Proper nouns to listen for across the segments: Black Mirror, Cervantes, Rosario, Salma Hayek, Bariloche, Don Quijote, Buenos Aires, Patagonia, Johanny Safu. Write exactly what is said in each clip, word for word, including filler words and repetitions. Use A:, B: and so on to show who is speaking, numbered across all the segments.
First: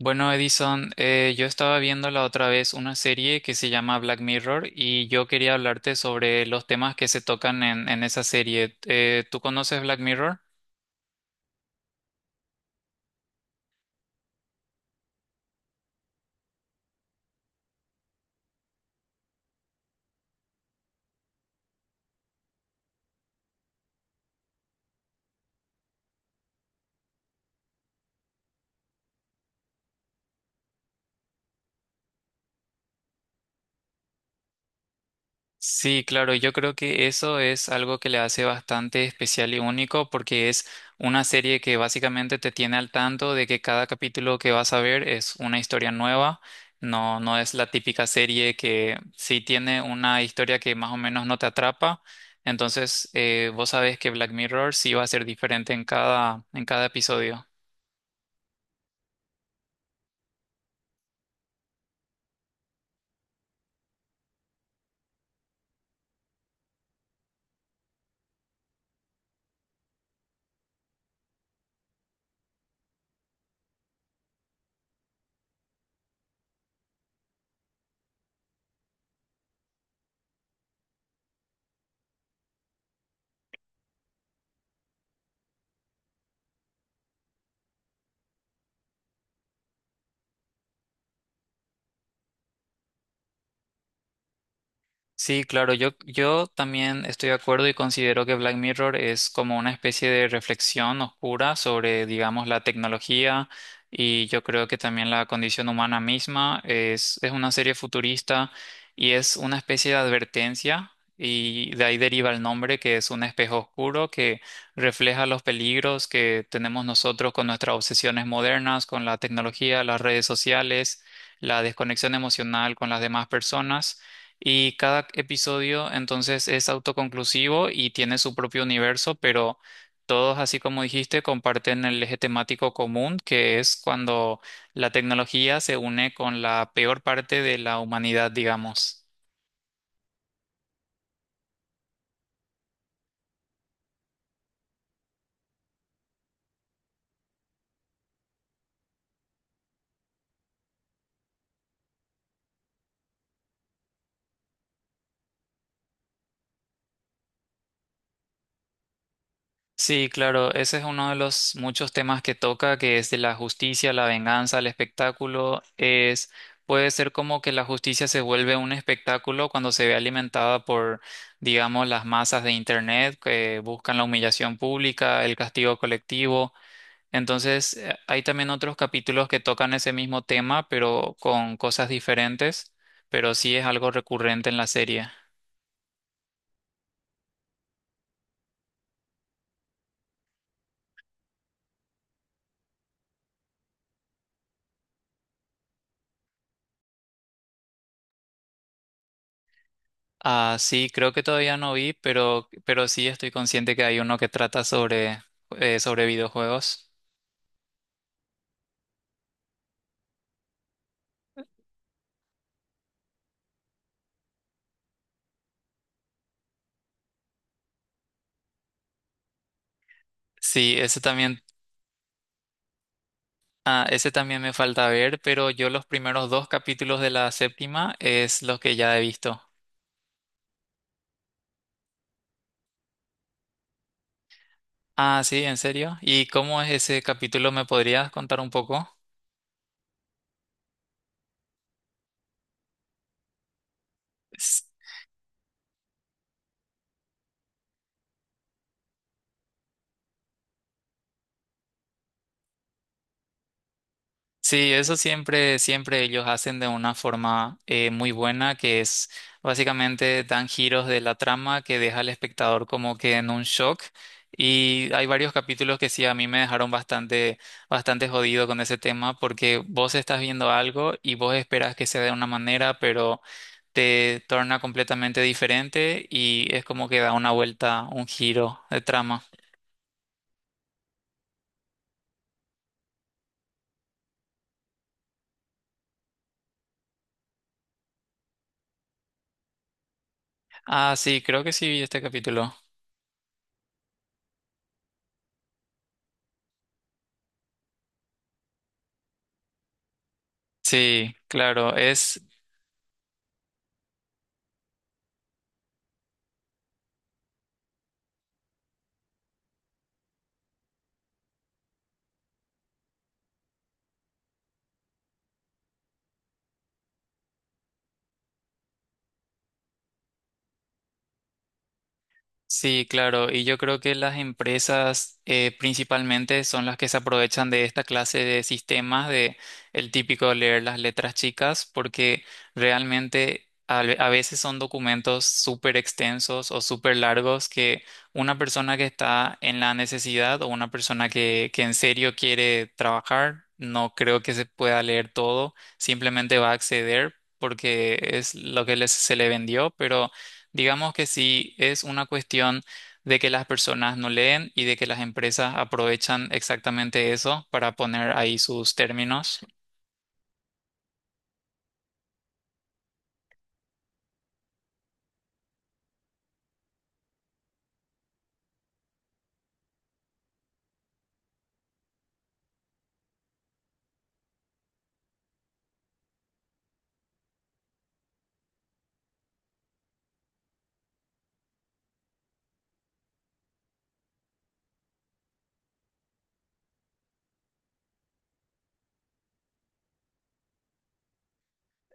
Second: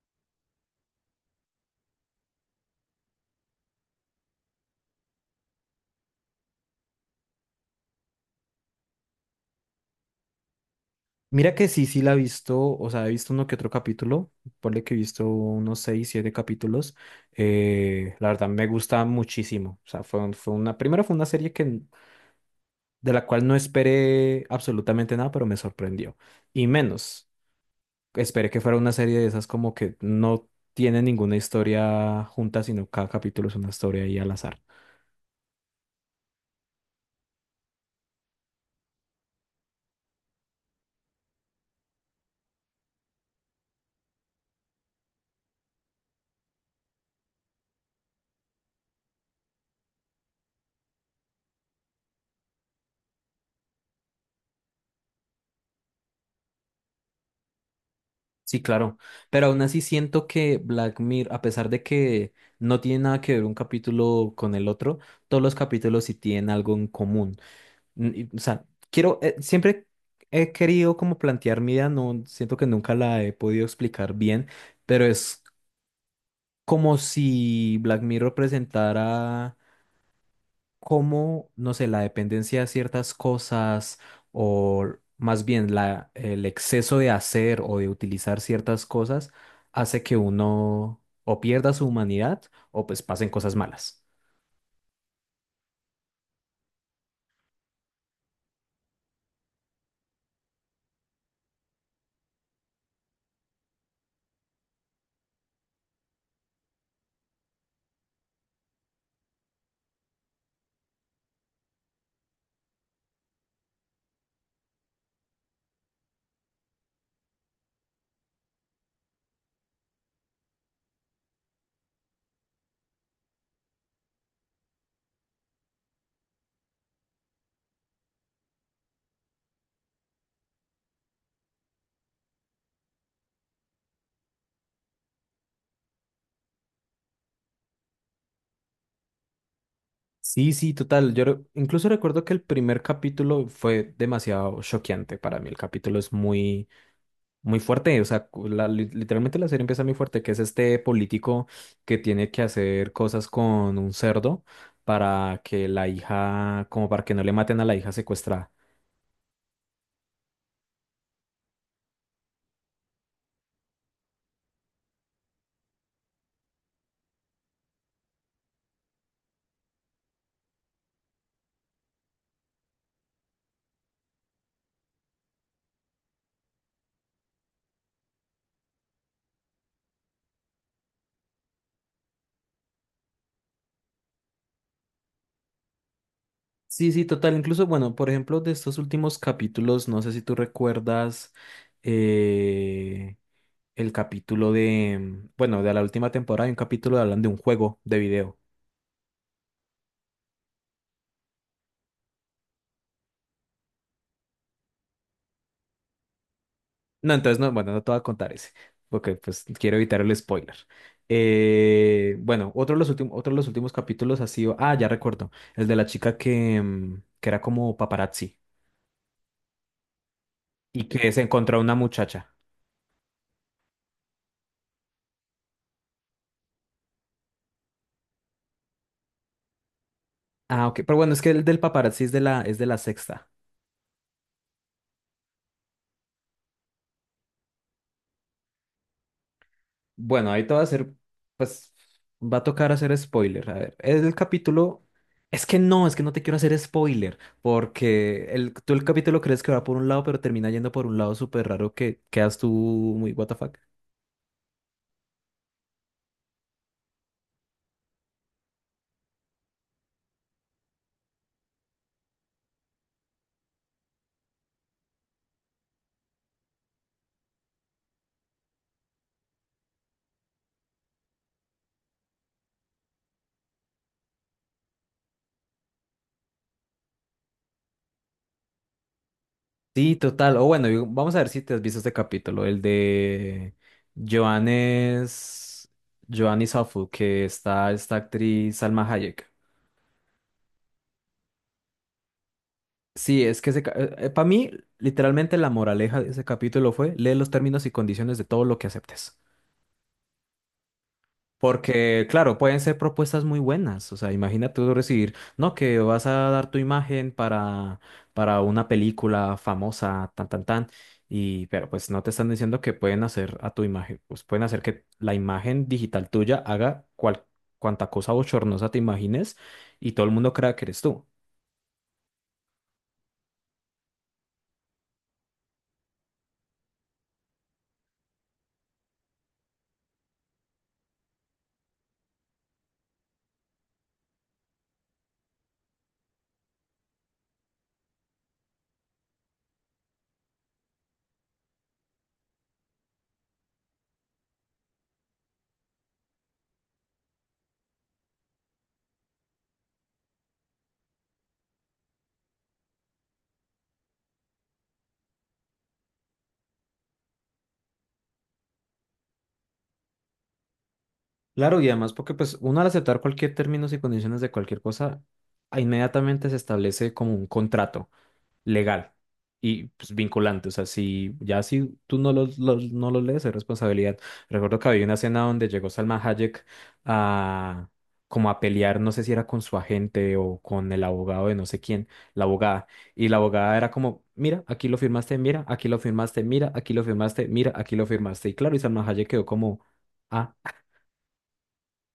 A: Bueno, Edison, eh, yo estaba viendo la otra vez una serie que se llama Black Mirror y yo quería hablarte sobre los temas que se tocan en, en esa serie. Eh, ¿tú conoces Black Mirror?
B: Mira que sí, sí la he visto. O sea, he visto uno que otro capítulo, ponle que he visto unos seis, siete capítulos. Eh, la verdad me gusta muchísimo. O sea, fue, un- fue una, primero fue una serie que, de la cual no esperé absolutamente nada, pero me sorprendió, y menos, esperé que fuera una serie de esas como que no tiene ninguna historia junta, sino cada capítulo es una historia ahí al azar.
A: Sí, claro, yo creo que eso es algo que le hace bastante especial y único porque es una serie que básicamente te tiene al tanto de que cada capítulo que vas a ver es una historia nueva, no, no es la típica serie que sí tiene una historia que más o menos no te atrapa, entonces eh, vos sabés que Black Mirror sí va a ser diferente en cada, en cada episodio.
B: Sí, claro, pero aún así siento que Black Mirror, a pesar de que no tiene nada que ver un capítulo con el otro, todos los capítulos sí tienen algo en común. N- y, o sea, quiero, eh, siempre he querido como plantear mi idea. No siento que nunca la he podido explicar bien, pero es como si Black Mirror presentara cómo, no sé, la dependencia de ciertas cosas, o más bien la, el exceso de hacer o de utilizar ciertas cosas hace que uno o pierda su humanidad o pues pasen cosas malas.
A: Sí, claro, yo, yo también estoy de acuerdo y considero que Black Mirror es como una especie de reflexión oscura sobre, digamos, la tecnología y yo creo que también la condición humana misma es, es una serie futurista y es una especie de advertencia y de ahí deriva el nombre, que es un espejo oscuro que refleja los peligros que tenemos nosotros con nuestras obsesiones modernas, con la tecnología, las redes sociales, la desconexión emocional con las demás personas. Y cada episodio entonces es autoconclusivo y tiene su propio universo, pero todos, así como dijiste, comparten el eje temático común, que es cuando la tecnología se une con la peor parte de la humanidad, digamos.
B: Sí, sí, total. Yo re- incluso recuerdo que el primer capítulo fue demasiado choqueante para mí. El capítulo es muy muy fuerte. O sea, cu- la- li- literalmente la serie empieza muy fuerte, que es este político que tiene que hacer cosas con un cerdo para que la hija, como para que no le maten a la hija secuestrada.
A: Sí, claro, ese es uno de los muchos temas que toca, que es de la justicia, la venganza, el espectáculo. Es, puede ser como que la justicia se vuelve un espectáculo cuando se ve alimentada por, digamos, las masas de internet que buscan la humillación pública, el castigo colectivo. Entonces, eh, hay también otros capítulos que tocan ese mismo tema, pero con cosas diferentes, pero sí es algo recurrente en la serie.
B: Sí, sí, total. Incluso, bueno, por ejemplo, de estos últimos capítulos, no sé si tú recuerdas, eh, el capítulo de, bueno, de la última temporada, hay un capítulo de hablan de un juego de video.
A: Ah, sí, creo que todavía no vi, pero, pero sí estoy consciente que hay uno que trata sobre, eh, sobre videojuegos.
B: No, entonces no, bueno, no te voy a contar ese, porque pues quiero evitar el spoiler. Eh, bueno, otro de los últimos, otro de los últimos capítulos ha sido, ah, ya recuerdo, el de la chica que, mm, que era como paparazzi
A: Sí,
B: y
A: ese
B: que se
A: también,
B: encontró a una muchacha.
A: ah, ese también me falta ver, pero yo los primeros dos capítulos de la séptima es los que ya he visto.
B: Ah, ok, pero bueno, es que el del paparazzi es de la, es de la sexta.
A: Ah, sí, ¿en serio? ¿Y cómo es ese capítulo? ¿Me podrías contar un poco?
B: Bueno, ahí te va a hacer, pues va a tocar hacer spoiler. A ver, el capítulo, es que no, es que no te quiero hacer spoiler, porque el, tú el capítulo crees que va por un lado, pero termina yendo por un lado súper raro que quedas tú muy what the fuck.
A: Sí, eso siempre, siempre ellos hacen de una forma eh, muy buena, que es básicamente dan giros de la trama que deja al espectador como que en un shock. Y hay varios capítulos que sí a mí me dejaron bastante, bastante jodido con ese tema, porque vos estás viendo algo y vos esperas que sea de una manera, pero te torna completamente diferente y es como que da una vuelta, un giro de trama.
B: Sí, total. O bueno, yo- vamos a ver si te has visto este capítulo, el de Johannes, Johanny Safu, que está esta actriz Salma Hayek.
A: Ah, sí, creo que sí vi este capítulo.
B: Sí, es que para mí, literalmente la moraleja de ese capítulo fue, lee los términos y condiciones de todo lo que aceptes.
A: Sí, claro,
B: Porque,
A: es.
B: claro, pueden ser propuestas muy buenas. O sea, imagínate tú recibir, no, que vas a dar tu imagen para, para una película famosa, tan, tan, tan. Y, pero pues no te están diciendo que pueden hacer a tu imagen, pues pueden hacer que la imagen digital tuya haga cual, cuanta cosa bochornosa te imagines y todo el mundo crea que eres tú.
A: Sí, claro, y yo creo que las empresas eh, principalmente son las que se aprovechan de esta clase de sistemas, de el típico leer las letras chicas, porque realmente a, ve- a veces son documentos súper extensos o súper largos, que una persona que está en la necesidad o una persona que, que en serio quiere trabajar, no creo que se pueda leer todo, simplemente va a acceder porque es lo que les- se le vendió, pero... Digamos que sí es una cuestión de que las personas no leen y de que las empresas aprovechan exactamente eso para poner ahí sus términos.
B: Claro, y además porque pues uno al aceptar cualquier términos y condiciones de cualquier cosa, inmediatamente se establece como un contrato legal y pues vinculante. O sea, si ya si tú no los, los- no los lees, es responsabilidad. Recuerdo que había una escena donde llegó Salma Hayek a como a pelear, no sé si era con su agente o con el abogado de no sé quién, la abogada. Y la abogada era como, mira, aquí lo firmaste, mira, aquí lo firmaste, mira, aquí lo firmaste, mira, aquí lo firmaste. Y claro, y Salma Hayek quedó como, ah,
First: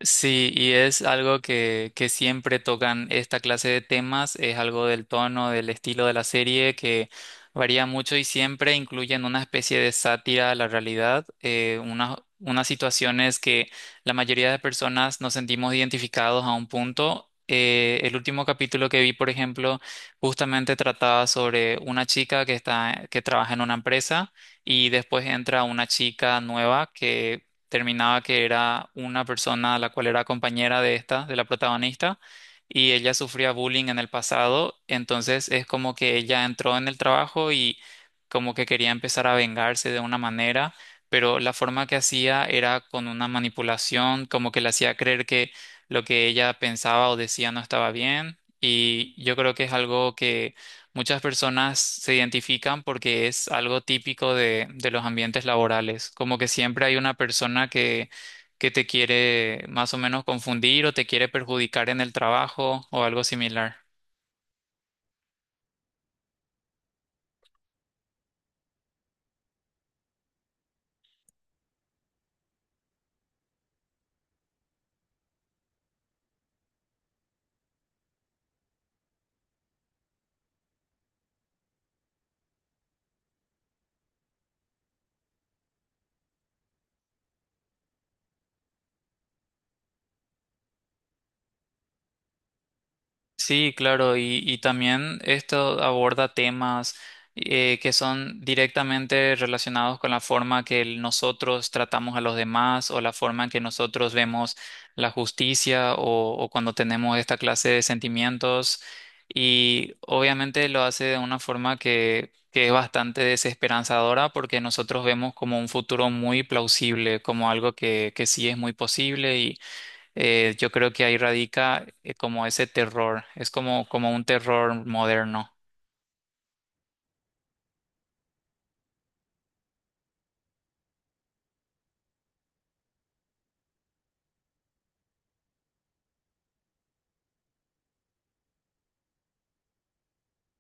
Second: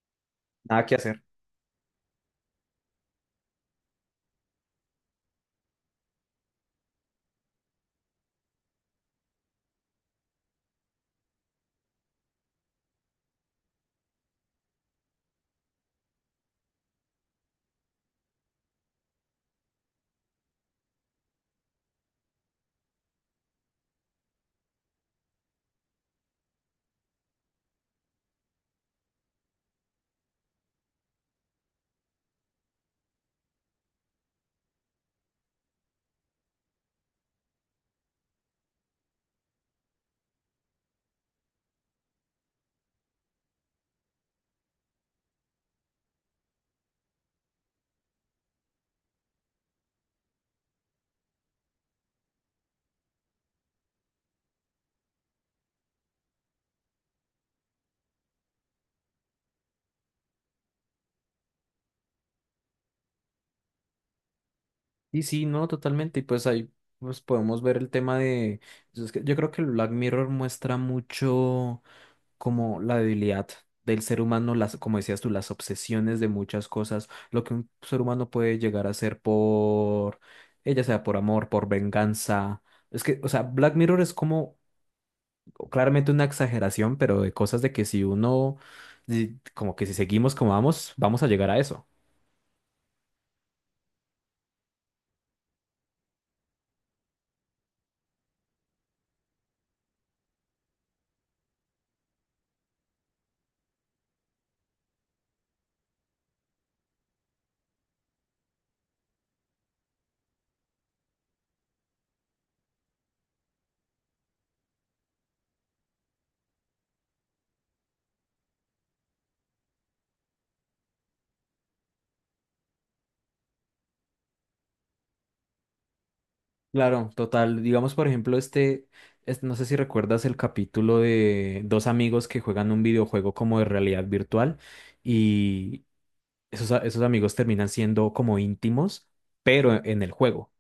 A: Sí, y
B: nada que
A: es
B: hacer.
A: algo que, que siempre tocan esta clase de temas, es algo del tono, del estilo de la serie, que varía mucho y siempre incluyen una especie de sátira a la realidad, eh, unas, unas situaciones que la mayoría de personas nos sentimos identificados a un punto. Eh, el último capítulo que vi, por ejemplo, justamente trataba sobre una chica que está, que trabaja en una empresa, y después entra una chica nueva, que terminaba que era una persona la cual era compañera de esta, de la protagonista, y ella sufría bullying en el pasado, entonces es como que ella entró en el trabajo y como que quería empezar a vengarse de una manera, pero la forma que hacía era con una manipulación, como que le hacía creer que lo que ella pensaba o decía no estaba bien, y yo creo que es algo que muchas personas se identifican, porque es algo típico de, de los ambientes laborales, como que siempre hay una persona que, que te quiere más o menos confundir o te quiere perjudicar en el trabajo o algo similar.
B: Y sí, no, totalmente. Y pues ahí pues podemos ver el tema de, pues, es que yo creo que el Black Mirror muestra mucho como la debilidad del ser humano, las, como decías tú, las obsesiones de muchas cosas, lo que un ser humano puede llegar a hacer por, ella sea por amor, por venganza. Es que, o sea, Black Mirror es como claramente una exageración, pero de cosas de que si uno, di- como que si seguimos como vamos, vamos a llegar a eso.
A: Sí, claro, y, y también esto aborda temas eh, que son directamente relacionados con la forma que el- nosotros tratamos a los demás, o la forma en que nosotros vemos la justicia o, o cuando tenemos esta clase de sentimientos. Y obviamente lo hace de una forma que, que es bastante desesperanzadora, porque nosotros vemos como un futuro muy plausible, como algo que, que sí es muy posible. Eh, yo creo que ahí radica eh, como ese terror, es como, como un terror moderno.
B: Claro, total. Digamos, por ejemplo, este, es- no sé si recuerdas el capítulo de dos amigos que juegan un videojuego como de realidad virtual, y esos, a- esos amigos terminan siendo como íntimos, pero e, en el juego,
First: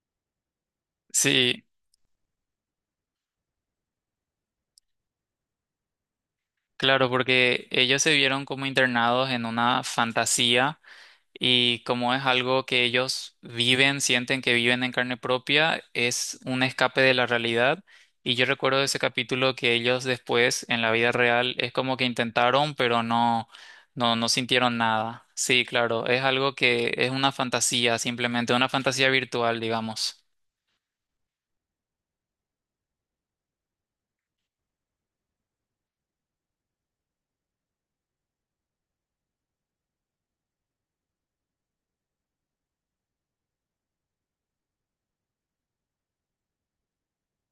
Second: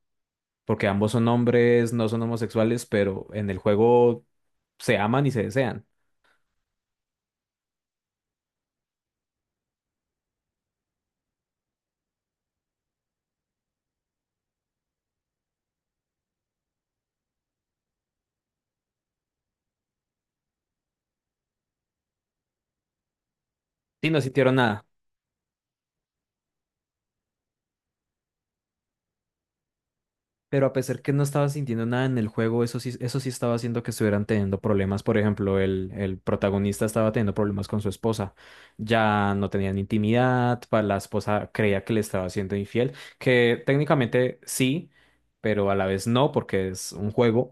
B: porque ambos son
A: Sí,
B: hombres, no son homosexuales, pero en el juego se aman y se desean.
A: claro, porque ellos se vieron como internados en una fantasía, y como es algo que ellos viven, sienten que viven en carne propia, es un escape de la realidad. Y yo recuerdo ese capítulo, que ellos después en la vida real es como que intentaron, pero no,
B: Sí,
A: no,
B: no
A: no
B: sintieron
A: sintieron
B: nada,
A: nada. Sí, claro, es algo que es una fantasía, simplemente una fantasía virtual, digamos.
B: pero a pesar que no estaba sintiendo nada en el juego, eso sí, eso sí estaba haciendo que estuvieran teniendo problemas. Por ejemplo, el, el protagonista estaba teniendo problemas con su esposa, ya no tenían intimidad, pa- la esposa creía que le estaba siendo infiel, que técnicamente sí, pero a la vez no, porque es un juego.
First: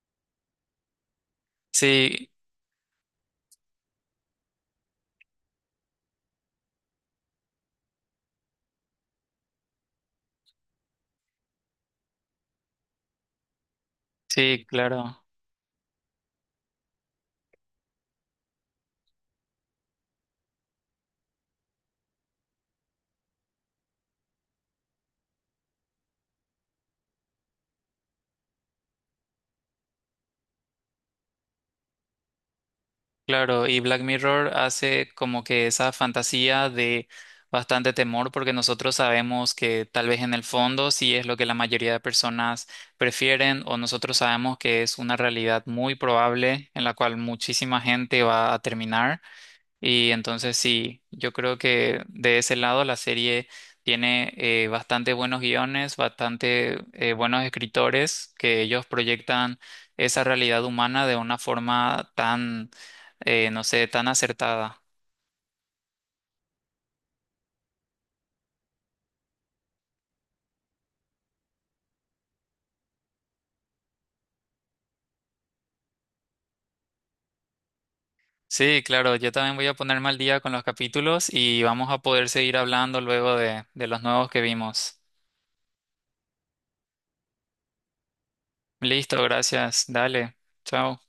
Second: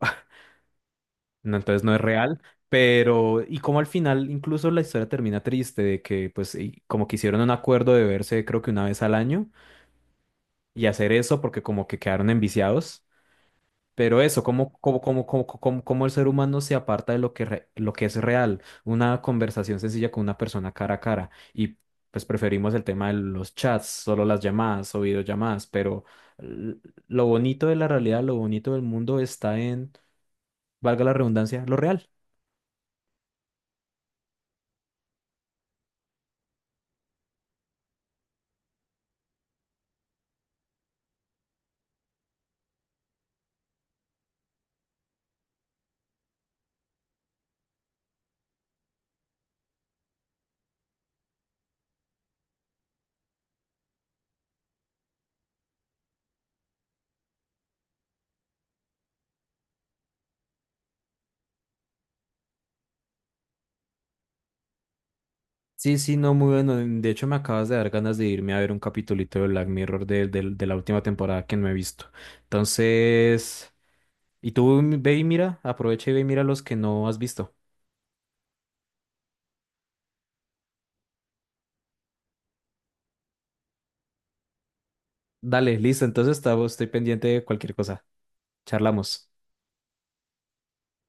B: No, entonces no es
A: Sí,
B: real, pero y como al final incluso la historia termina triste de que pues y como que hicieron un acuerdo de verse creo que una vez al año y hacer eso porque como que quedaron enviciados, pero eso,
A: sí,
B: como como
A: claro,
B: como como como, como el ser humano se aparta de lo que re- lo que es real, una conversación sencilla con una persona cara a cara. Y pues preferimos el tema de los chats, solo las llamadas o videollamadas, pero l- lo bonito de la realidad, lo bonito del mundo está en, valga la redundancia, lo real.
A: claro. Y Black Mirror hace como que esa fantasía de bastante temor, porque nosotros sabemos que tal vez en el fondo sí es lo que la mayoría de personas prefieren, o nosotros sabemos que es una realidad muy probable en la cual muchísima gente va a terminar. Y entonces sí, yo creo que de ese lado la serie tiene eh, bastante buenos guiones, bastante eh, buenos escritores, que ellos proyectan esa realidad humana de una forma tan, eh, no sé, tan acertada.
B: Sí, sí, no, muy bueno. De hecho, me acabas de dar ganas de irme a ver un capitulito de Black Mirror de, del- de la última temporada que no he visto. Entonces, y tú ve y mira, aprovecha y ve y mira los que no has visto.
A: Sí, claro, yo también voy a ponerme al día con los capítulos y vamos a poder seguir hablando luego de, de los nuevos que vimos.
B: Dale, listo. Entonces, estaba- estoy pendiente de cualquier cosa.
A: Listo,
B: Charlamos.
A: gracias, dale, chao.